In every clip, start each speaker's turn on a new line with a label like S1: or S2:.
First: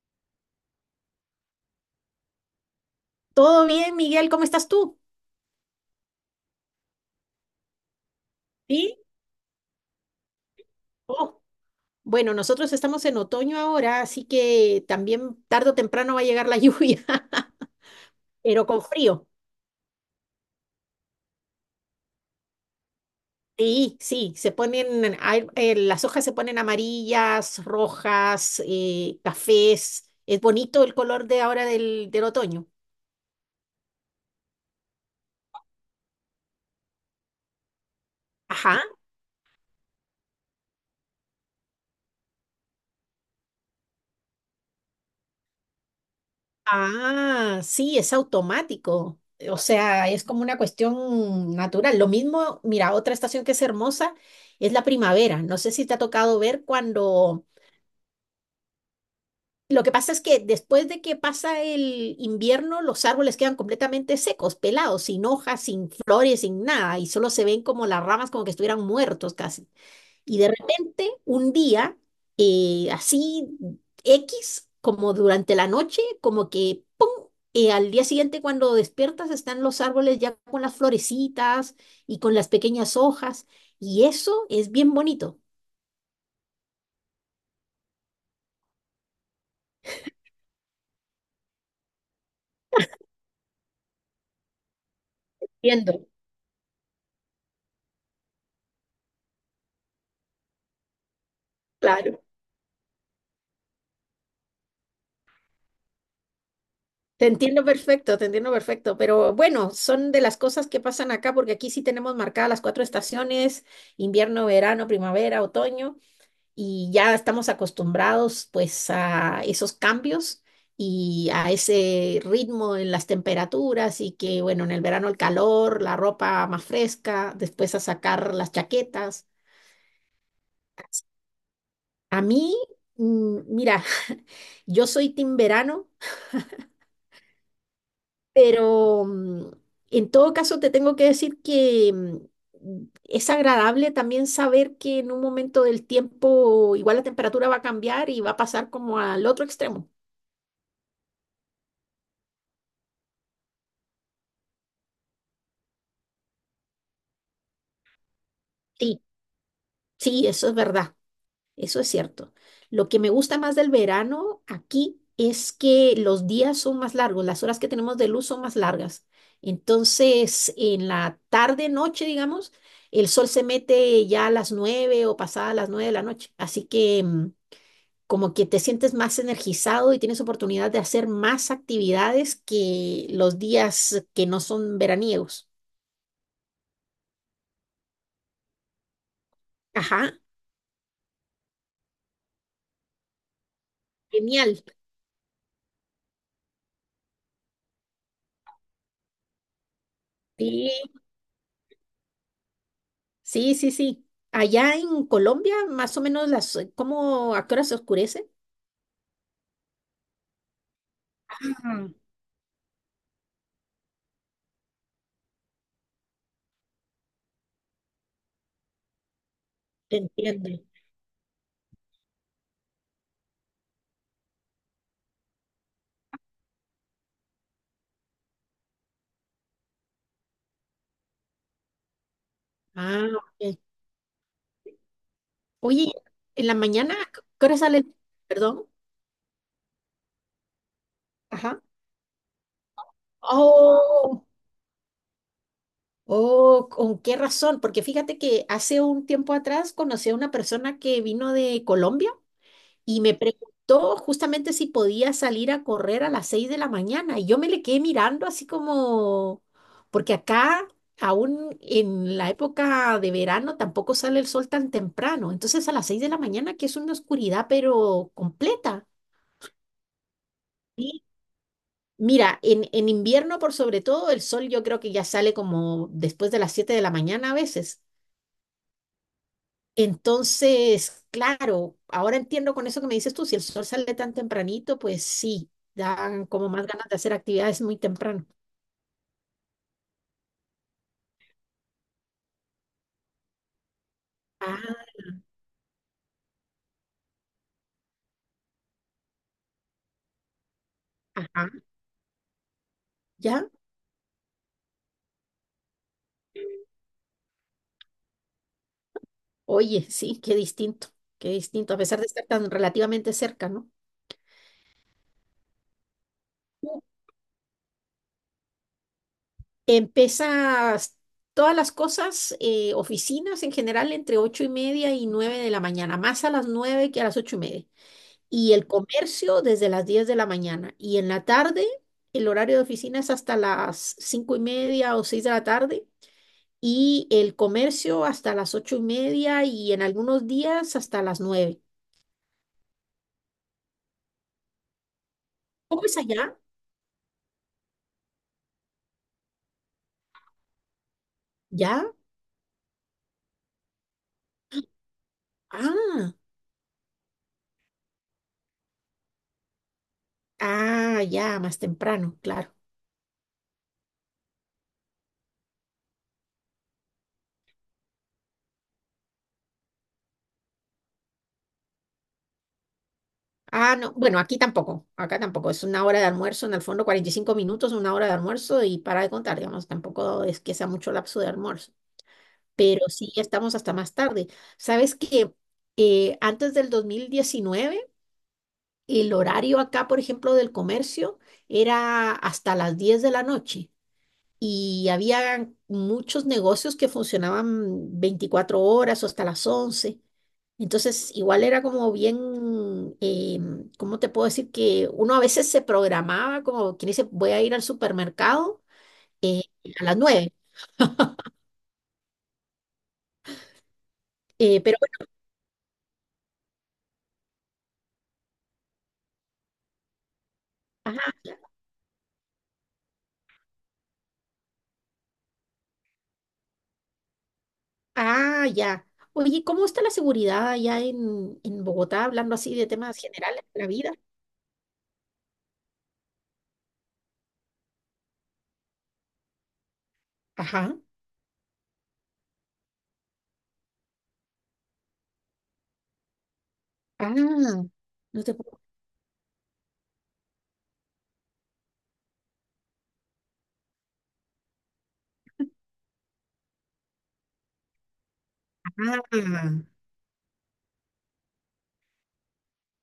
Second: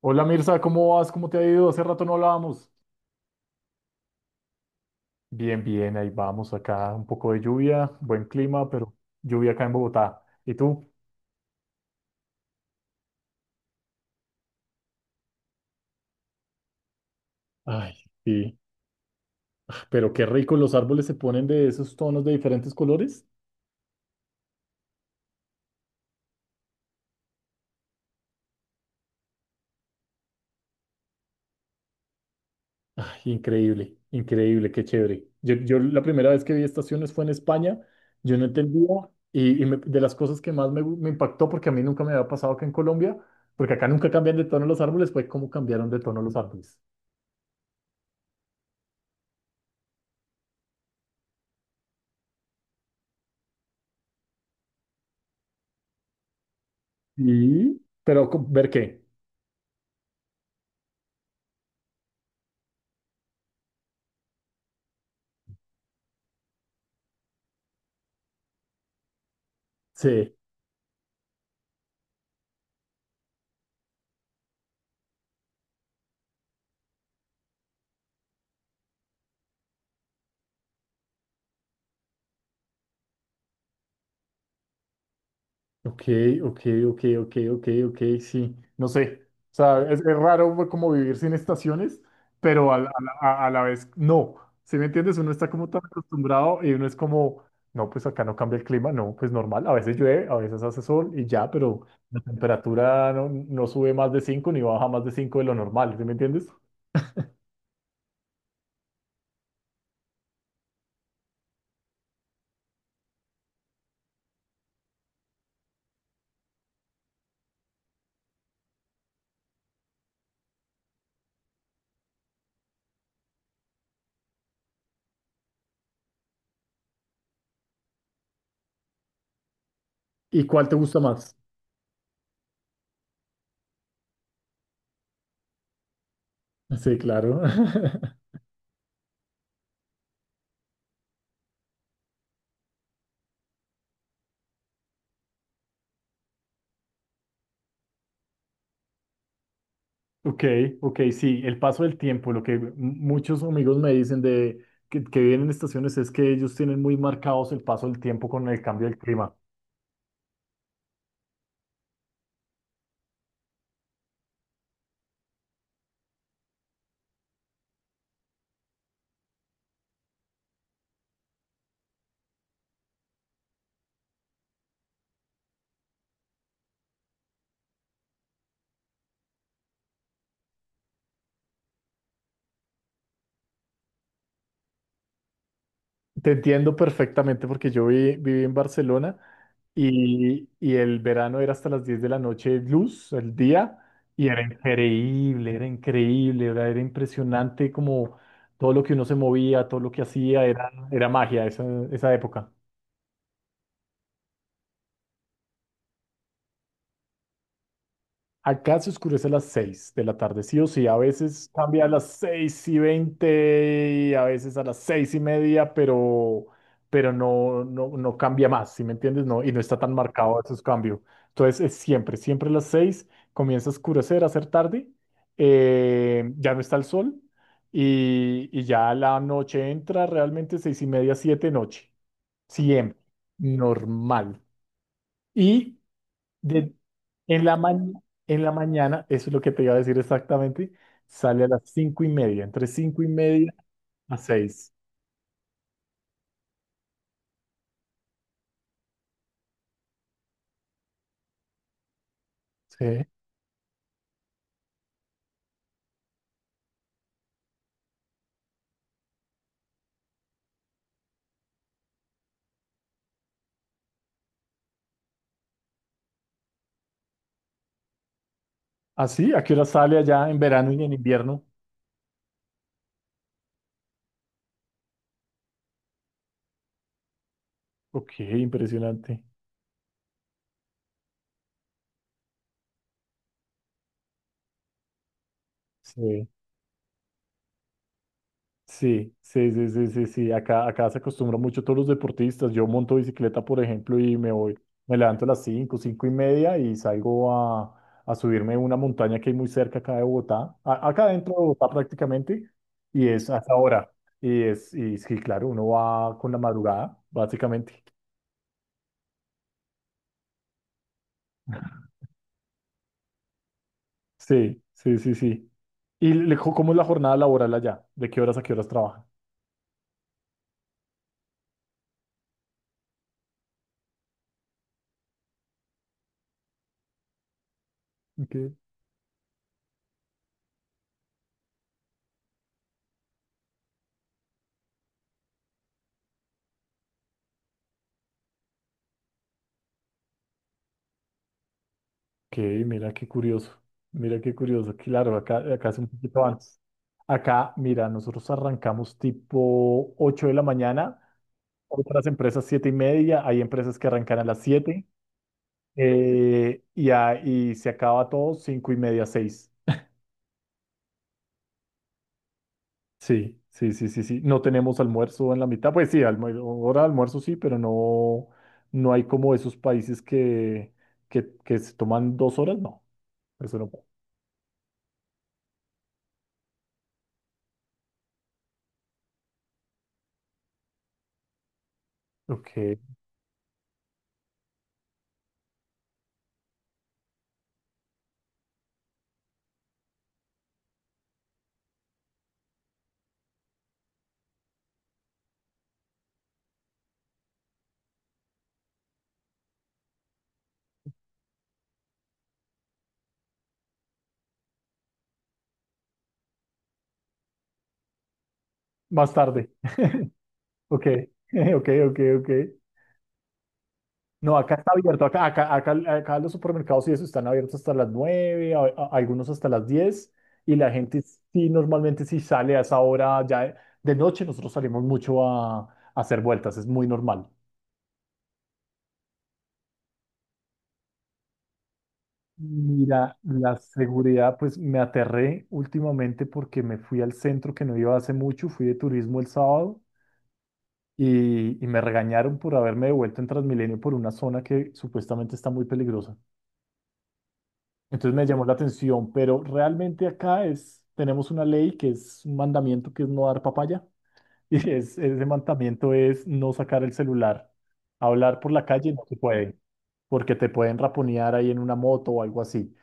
S1: Hola Mirza, ¿cómo vas? ¿Cómo te ha ido? Hace rato no hablábamos.
S2: Todo bien, Miguel, ¿cómo estás tú?
S1: Bien, bien, ahí vamos acá. Un poco de lluvia, buen clima, pero
S2: ¿Sí?
S1: lluvia acá en Bogotá. ¿Y tú?
S2: Oh, bueno, nosotros estamos en otoño ahora, así que también tarde o temprano va a llegar la lluvia,
S1: Ay, sí.
S2: pero con frío.
S1: Pero qué rico, los árboles se ponen de esos tonos de diferentes colores.
S2: Sí, sí, se ponen, las hojas se ponen amarillas, rojas, cafés. Es bonito el color de ahora del otoño.
S1: Ay, increíble, increíble, qué chévere. Yo la primera vez que vi estaciones fue en España. Yo no
S2: Ajá.
S1: entendía y de las cosas que más me impactó, porque a mí nunca me había pasado que en Colombia, porque acá nunca cambian de tono los árboles, fue cómo cambiaron de tono los árboles.
S2: Ah, sí, es automático. O sea, es como una cuestión natural. Lo mismo, mira, otra estación que es hermosa es la primavera. No sé si te ha tocado ver cuando...
S1: ¿Y? ¿Pero ver qué?
S2: Lo que pasa es que después de que pasa el invierno, los árboles quedan completamente secos, pelados, sin hojas, sin flores, sin nada, y solo se ven como las ramas como que estuvieran muertos casi.
S1: Sí,
S2: Y de repente, un día, así X, como durante la noche, como que, ¡pum! Al día siguiente, cuando despiertas, están los árboles ya con las florecitas y con las pequeñas hojas. Y eso es bien bonito.
S1: ok, ok, ok, ok, ok, ok, sí, no sé, o sea, es, raro pues, como vivir sin estaciones, pero a la vez no, ¿sí me entiendes? Uno está como tan
S2: Entiendo,
S1: acostumbrado y uno es como, no, pues acá no cambia el clima, no, pues normal, a veces llueve, a veces hace sol y ya, pero la
S2: claro.
S1: temperatura no sube más de 5 ni baja más de 5 de lo normal, ¿sí me entiendes?
S2: Te entiendo perfecto, pero bueno, son de las cosas que pasan acá, porque aquí sí tenemos marcadas las cuatro estaciones, invierno, verano, primavera, otoño, y ya estamos acostumbrados pues a esos cambios y a ese ritmo en las temperaturas y que bueno, en el verano el calor, la ropa más fresca, después a sacar las chaquetas.
S1: ¿Y cuál te gusta más?
S2: A mí, mira, yo soy team verano,
S1: Sí, claro.
S2: pero en todo caso te tengo que decir que es agradable también saber que en un momento del tiempo igual la temperatura va a cambiar y va a pasar como al otro extremo.
S1: Ok, ok, sí, el paso del tiempo, lo que muchos amigos me dicen de que viven en estaciones es que ellos tienen muy marcados el paso del tiempo con el cambio del
S2: Sí.
S1: clima.
S2: Sí, eso es verdad, eso es cierto. Lo que me gusta más del verano aquí es que los días son más largos, las horas que tenemos de luz son más largas. Entonces, en la tarde, noche, digamos, el sol se mete ya a las 9 o pasada las 9 de la noche. Así que como que te sientes más energizado y tienes oportunidad de hacer más actividades que los días que no son veraniegos.
S1: Te entiendo perfectamente porque yo viví en Barcelona
S2: Ajá,
S1: y el verano era hasta las 10 de la noche luz, el día, y era
S2: genial.
S1: increíble, era increíble, era impresionante como todo lo que uno se movía, todo lo que hacía, era,
S2: Sí,
S1: era magia esa época.
S2: sí, sí, sí. Allá en Colombia, más o menos las, ¿cómo a qué hora se oscurece?
S1: Acá se oscurece a las 6 de la tarde, sí o sí. A veces cambia a
S2: Ujú.
S1: las 6:20 y a veces a las 6:30, pero no cambia más, ¿sí me entiendes? No, y no está tan marcado esos
S2: Entiende.
S1: cambios. Entonces es siempre, siempre a las 6 comienza a oscurecer, a ser tarde, ya no está el sol y ya la noche entra realmente 6:30, 7 noche. Siempre,
S2: Ah, ok.
S1: normal. Y
S2: Oye, en la
S1: de-
S2: mañana, ¿a
S1: en
S2: ¿qué hora
S1: la ma-
S2: sale?
S1: en la
S2: Perdón.
S1: mañana, eso es lo que te iba a decir exactamente, sale a
S2: Ajá.
S1: las 5:30, entre 5:30 a
S2: Oh,
S1: 6.
S2: oh, ¿con qué razón? Porque fíjate que hace un tiempo atrás conocí a una persona que vino de Colombia y
S1: Sí.
S2: me preguntó justamente si podía salir a correr a las 6 de la mañana. Y yo me le quedé mirando así como, porque acá aún en la época de verano tampoco sale el sol tan temprano. Entonces a las 6 de la mañana, que es una oscuridad pero completa.
S1: ¿Así? ¿A qué hora sale allá en verano y en
S2: ¿Sí?
S1: invierno?
S2: Mira, en invierno por sobre todo el sol yo creo que ya sale como después de las 7 de la mañana a veces.
S1: Ok, impresionante.
S2: Entonces, claro, ahora entiendo con eso que me dices tú, si el sol sale tan tempranito, pues sí, dan
S1: Sí.
S2: como más ganas de hacer actividades muy temprano.
S1: Sí, sí, sí, sí, sí, sí. Acá se acostumbran mucho todos los deportistas. Yo monto bicicleta, por ejemplo, y me voy,
S2: Ah,
S1: me levanto a las 5, 5:30 y salgo a subirme una montaña que hay muy cerca acá de Bogotá, acá dentro de
S2: ajá,
S1: Bogotá prácticamente, y es a
S2: ya.
S1: esa hora. Y sí, claro, uno va con la madrugada, básicamente.
S2: Oye, sí, qué distinto, a pesar de estar tan relativamente cerca, ¿no?
S1: Sí, sí, sí, sí. ¿Y
S2: Tú
S1: cómo es la jornada laboral allá? ¿De qué horas a qué horas trabajan?
S2: Empiezas todas las cosas, oficinas en general, entre 8:30 y 9 de la mañana, más a las 9 que a las 8:30.
S1: Ok.
S2: Y el comercio desde las 10 de la mañana. Y en la tarde, el horario de oficina es hasta las 5:30 o 6 de la tarde y el comercio hasta las 8:30 y en algunos días hasta las 9.
S1: Ok, mira qué curioso, mira qué curioso, claro, acá, es
S2: ¿Cómo
S1: un
S2: es
S1: poquito
S2: allá?
S1: antes. Acá, mira, nosotros arrancamos tipo 8 de la mañana,
S2: ¿Ya?
S1: otras empresas 7:30, hay empresas que arrancan a las 7
S2: Ah,
S1: y se acaba todo 5:30, 6.
S2: ah, ya, más temprano, claro.
S1: Sí, sí, sí, sí, sí. No tenemos almuerzo en la mitad, pues sí, hora de almuerzo sí, pero no hay como esos países que, que se toman 2 horas, no, eso no.
S2: Ah, no, bueno, aquí tampoco, acá tampoco, es una hora de almuerzo, en el fondo 45 minutos, una hora de almuerzo y para de contar, digamos, tampoco es que sea mucho lapso de almuerzo.
S1: Ok,
S2: Pero sí ya estamos hasta más tarde. ¿Sabes que antes del 2019 el horario acá, por ejemplo, del comercio era hasta las 10 de la noche y había muchos negocios que funcionaban 24 horas o hasta las 11? Entonces, igual era como bien, ¿cómo te puedo decir? Que uno a veces se programaba como quien dice, voy a ir al supermercado
S1: más
S2: eh,
S1: tarde.
S2: a las nueve
S1: Ok, ok, ok, ok. No, acá
S2: eh,
S1: está
S2: pero
S1: abierto,
S2: bueno,
S1: acá los supermercados y eso están abiertos hasta las 9, algunos hasta las 10. Y la gente
S2: ajá.
S1: sí, normalmente sí sale a esa hora ya de noche, nosotros salimos mucho a hacer vueltas, es muy normal.
S2: Ah, ya. Oye, ¿cómo está la seguridad allá en Bogotá, hablando así de temas
S1: Mira,
S2: generales
S1: la
S2: de la vida?
S1: seguridad, pues me aterré últimamente porque me fui al centro que no iba hace mucho, fui de turismo el sábado
S2: Ajá.
S1: y me regañaron por haberme devuelto en Transmilenio por una zona que supuestamente está muy peligrosa.
S2: Ah,
S1: Entonces
S2: no
S1: me
S2: te
S1: llamó la
S2: puedo.
S1: atención, pero realmente acá tenemos una ley que es un mandamiento que es no dar papaya. Y ese mandamiento es no sacar el celular. Hablar por la calle no se puede,
S2: Ah,
S1: porque te pueden raponear ahí en una moto o algo así.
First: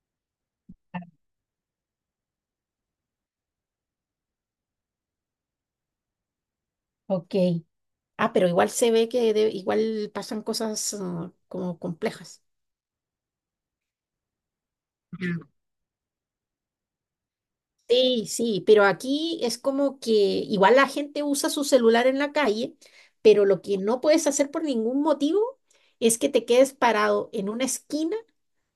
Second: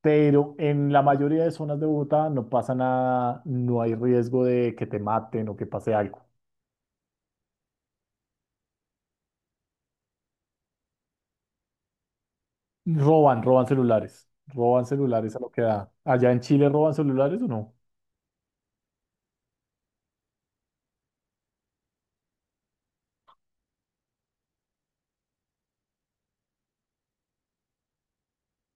S1: Pero en la mayoría de zonas de Bogotá no pasa nada, no hay riesgo de que te maten o que pase algo.
S2: ok. Ah, pero igual se ve que igual pasan cosas como complejas.
S1: Roban, roban celulares. Roban celulares a
S2: Ujú.
S1: lo que da. ¿Allá en Chile roban celulares o no?
S2: Sí, sí, pero aquí es como que igual la gente usa su celular en la calle, pero lo que no puedes hacer por ningún motivo es que te quedes parado en una esquina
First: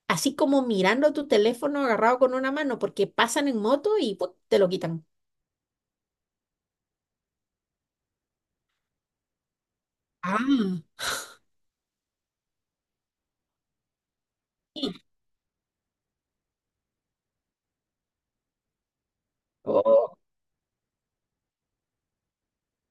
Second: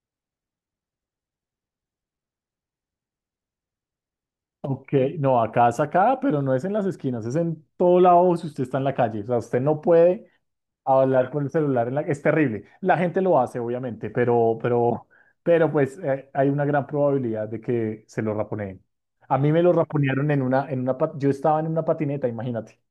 S2: así como mirando tu teléfono agarrado con una mano, porque pasan en moto y ¡pum! Te lo
S1: Ok,
S2: quitan.
S1: no, acá es acá, pero no es en las esquinas, es en todo lado si usted está en la calle. O sea, usted no puede
S2: Ah,
S1: hablar con el celular. Es terrible. La gente lo hace, obviamente, pero, pero pues hay una gran probabilidad de que se lo raponeen. A mí me lo
S2: oh.
S1: raponearon. Yo estaba en una patineta, imagínate.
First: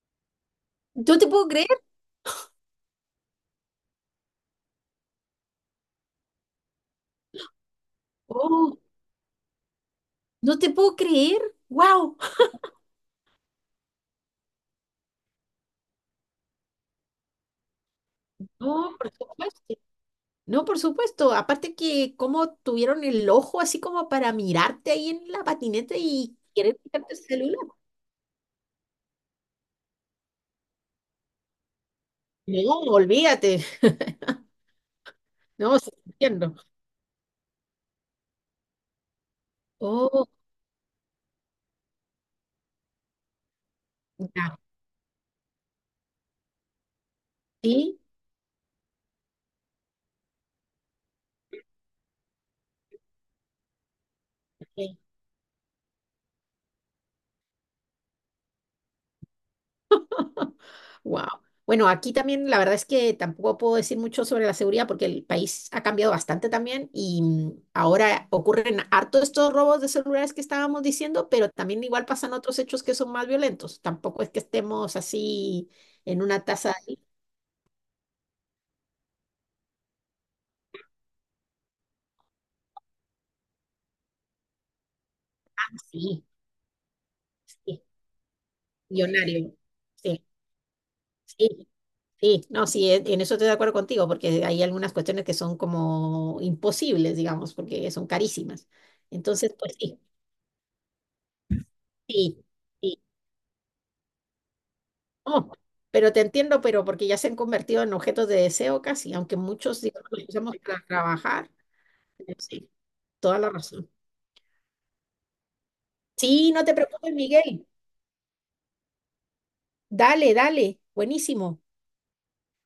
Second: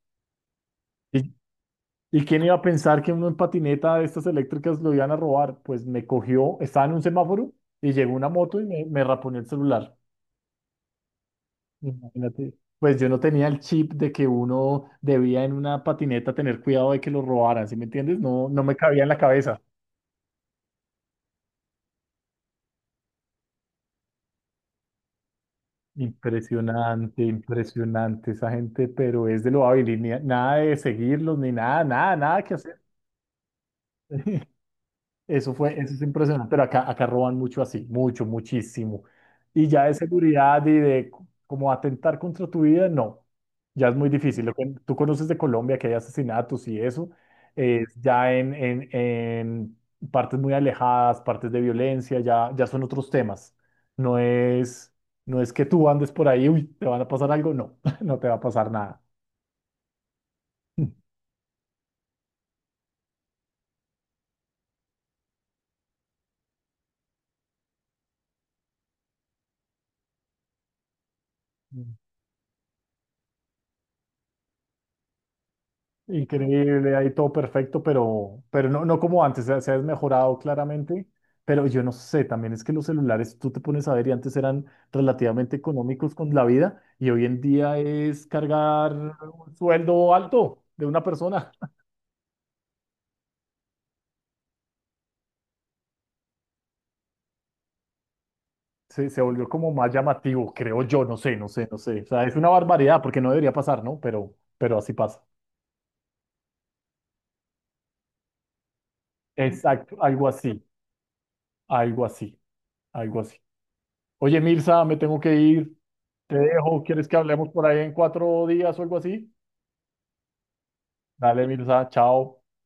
S2: ¿No te
S1: ¿Y,
S2: puedo creer?
S1: y quién iba a pensar que uno en patineta de estas eléctricas lo iban a robar? Pues me cogió, estaba en un semáforo y llegó una moto y
S2: Oh,
S1: me raponeó el celular.
S2: no te puedo creer. ¡Wow!
S1: Imagínate. Pues yo no tenía el chip de que uno debía en una patineta tener cuidado de que lo robaran, ¿sí me entiendes? No, no me
S2: No,
S1: cabía en
S2: por
S1: la cabeza.
S2: supuesto. No, por supuesto. Aparte que como tuvieron el ojo así como para mirarte ahí en la patineta y querer quitarte el
S1: Impresionante,
S2: celular.
S1: impresionante esa gente, pero es de lo hábil y nada de seguirlos ni nada, nada, nada que hacer.
S2: No, olvídate.
S1: Eso fue,
S2: No, sí,
S1: eso es impresionante,
S2: entiendo.
S1: pero acá, roban mucho así, mucho, muchísimo. Y ya de
S2: Oh,
S1: seguridad y como atentar contra tu vida, no, ya es muy difícil. Lo
S2: ya.
S1: que tú conoces de Colombia, que hay asesinatos y eso, es
S2: Sí.
S1: ya en, en partes muy alejadas, partes de violencia, ya son otros temas. No es, no es que tú andes por ahí, uy, te van a pasar algo, no, no te va a pasar nada.
S2: Ok. Wow. Bueno, aquí también la verdad es que tampoco puedo decir mucho sobre la seguridad porque el país ha cambiado bastante también y ahora ocurren harto estos robos de celulares que estábamos diciendo, pero también igual pasan otros hechos que son más violentos. Tampoco es que estemos así en una tasa
S1: Increíble, ahí todo perfecto, pero, no como antes, se ha desmejorado claramente, pero yo no sé, también es que los celulares, tú te pones a ver y antes eran relativamente económicos
S2: así,
S1: con la vida y hoy en día
S2: sí,
S1: es cargar
S2: millonario.
S1: un sueldo
S2: Sí,
S1: alto de una persona.
S2: sí, sí. No, sí, en eso estoy de acuerdo contigo porque hay algunas cuestiones que son como imposibles, digamos, porque son carísimas.
S1: Se volvió
S2: Entonces,
S1: como
S2: pues
S1: más
S2: sí,
S1: llamativo, creo yo, no sé, no sé, no sé. O sea, es
S2: sí.
S1: una
S2: Sí.
S1: barbaridad porque no debería pasar, ¿no? pero, así pasa.
S2: No, pero te entiendo, pero porque ya se han convertido en objetos de deseo casi, aunque muchos,
S1: Exacto,
S2: digamos,
S1: algo
S2: los usamos
S1: así,
S2: para trabajar.
S1: algo
S2: Pero
S1: así,
S2: sí,
S1: algo así.
S2: toda la razón.
S1: Oye, Mirza, me tengo que ir. Te
S2: Sí, no te
S1: dejo. ¿Quieres
S2: preocupes,
S1: que hablemos por
S2: Miguel.
S1: ahí en 4 días o algo así?
S2: Dale, dale.
S1: Dale,
S2: Buenísimo.
S1: Mirza, chao.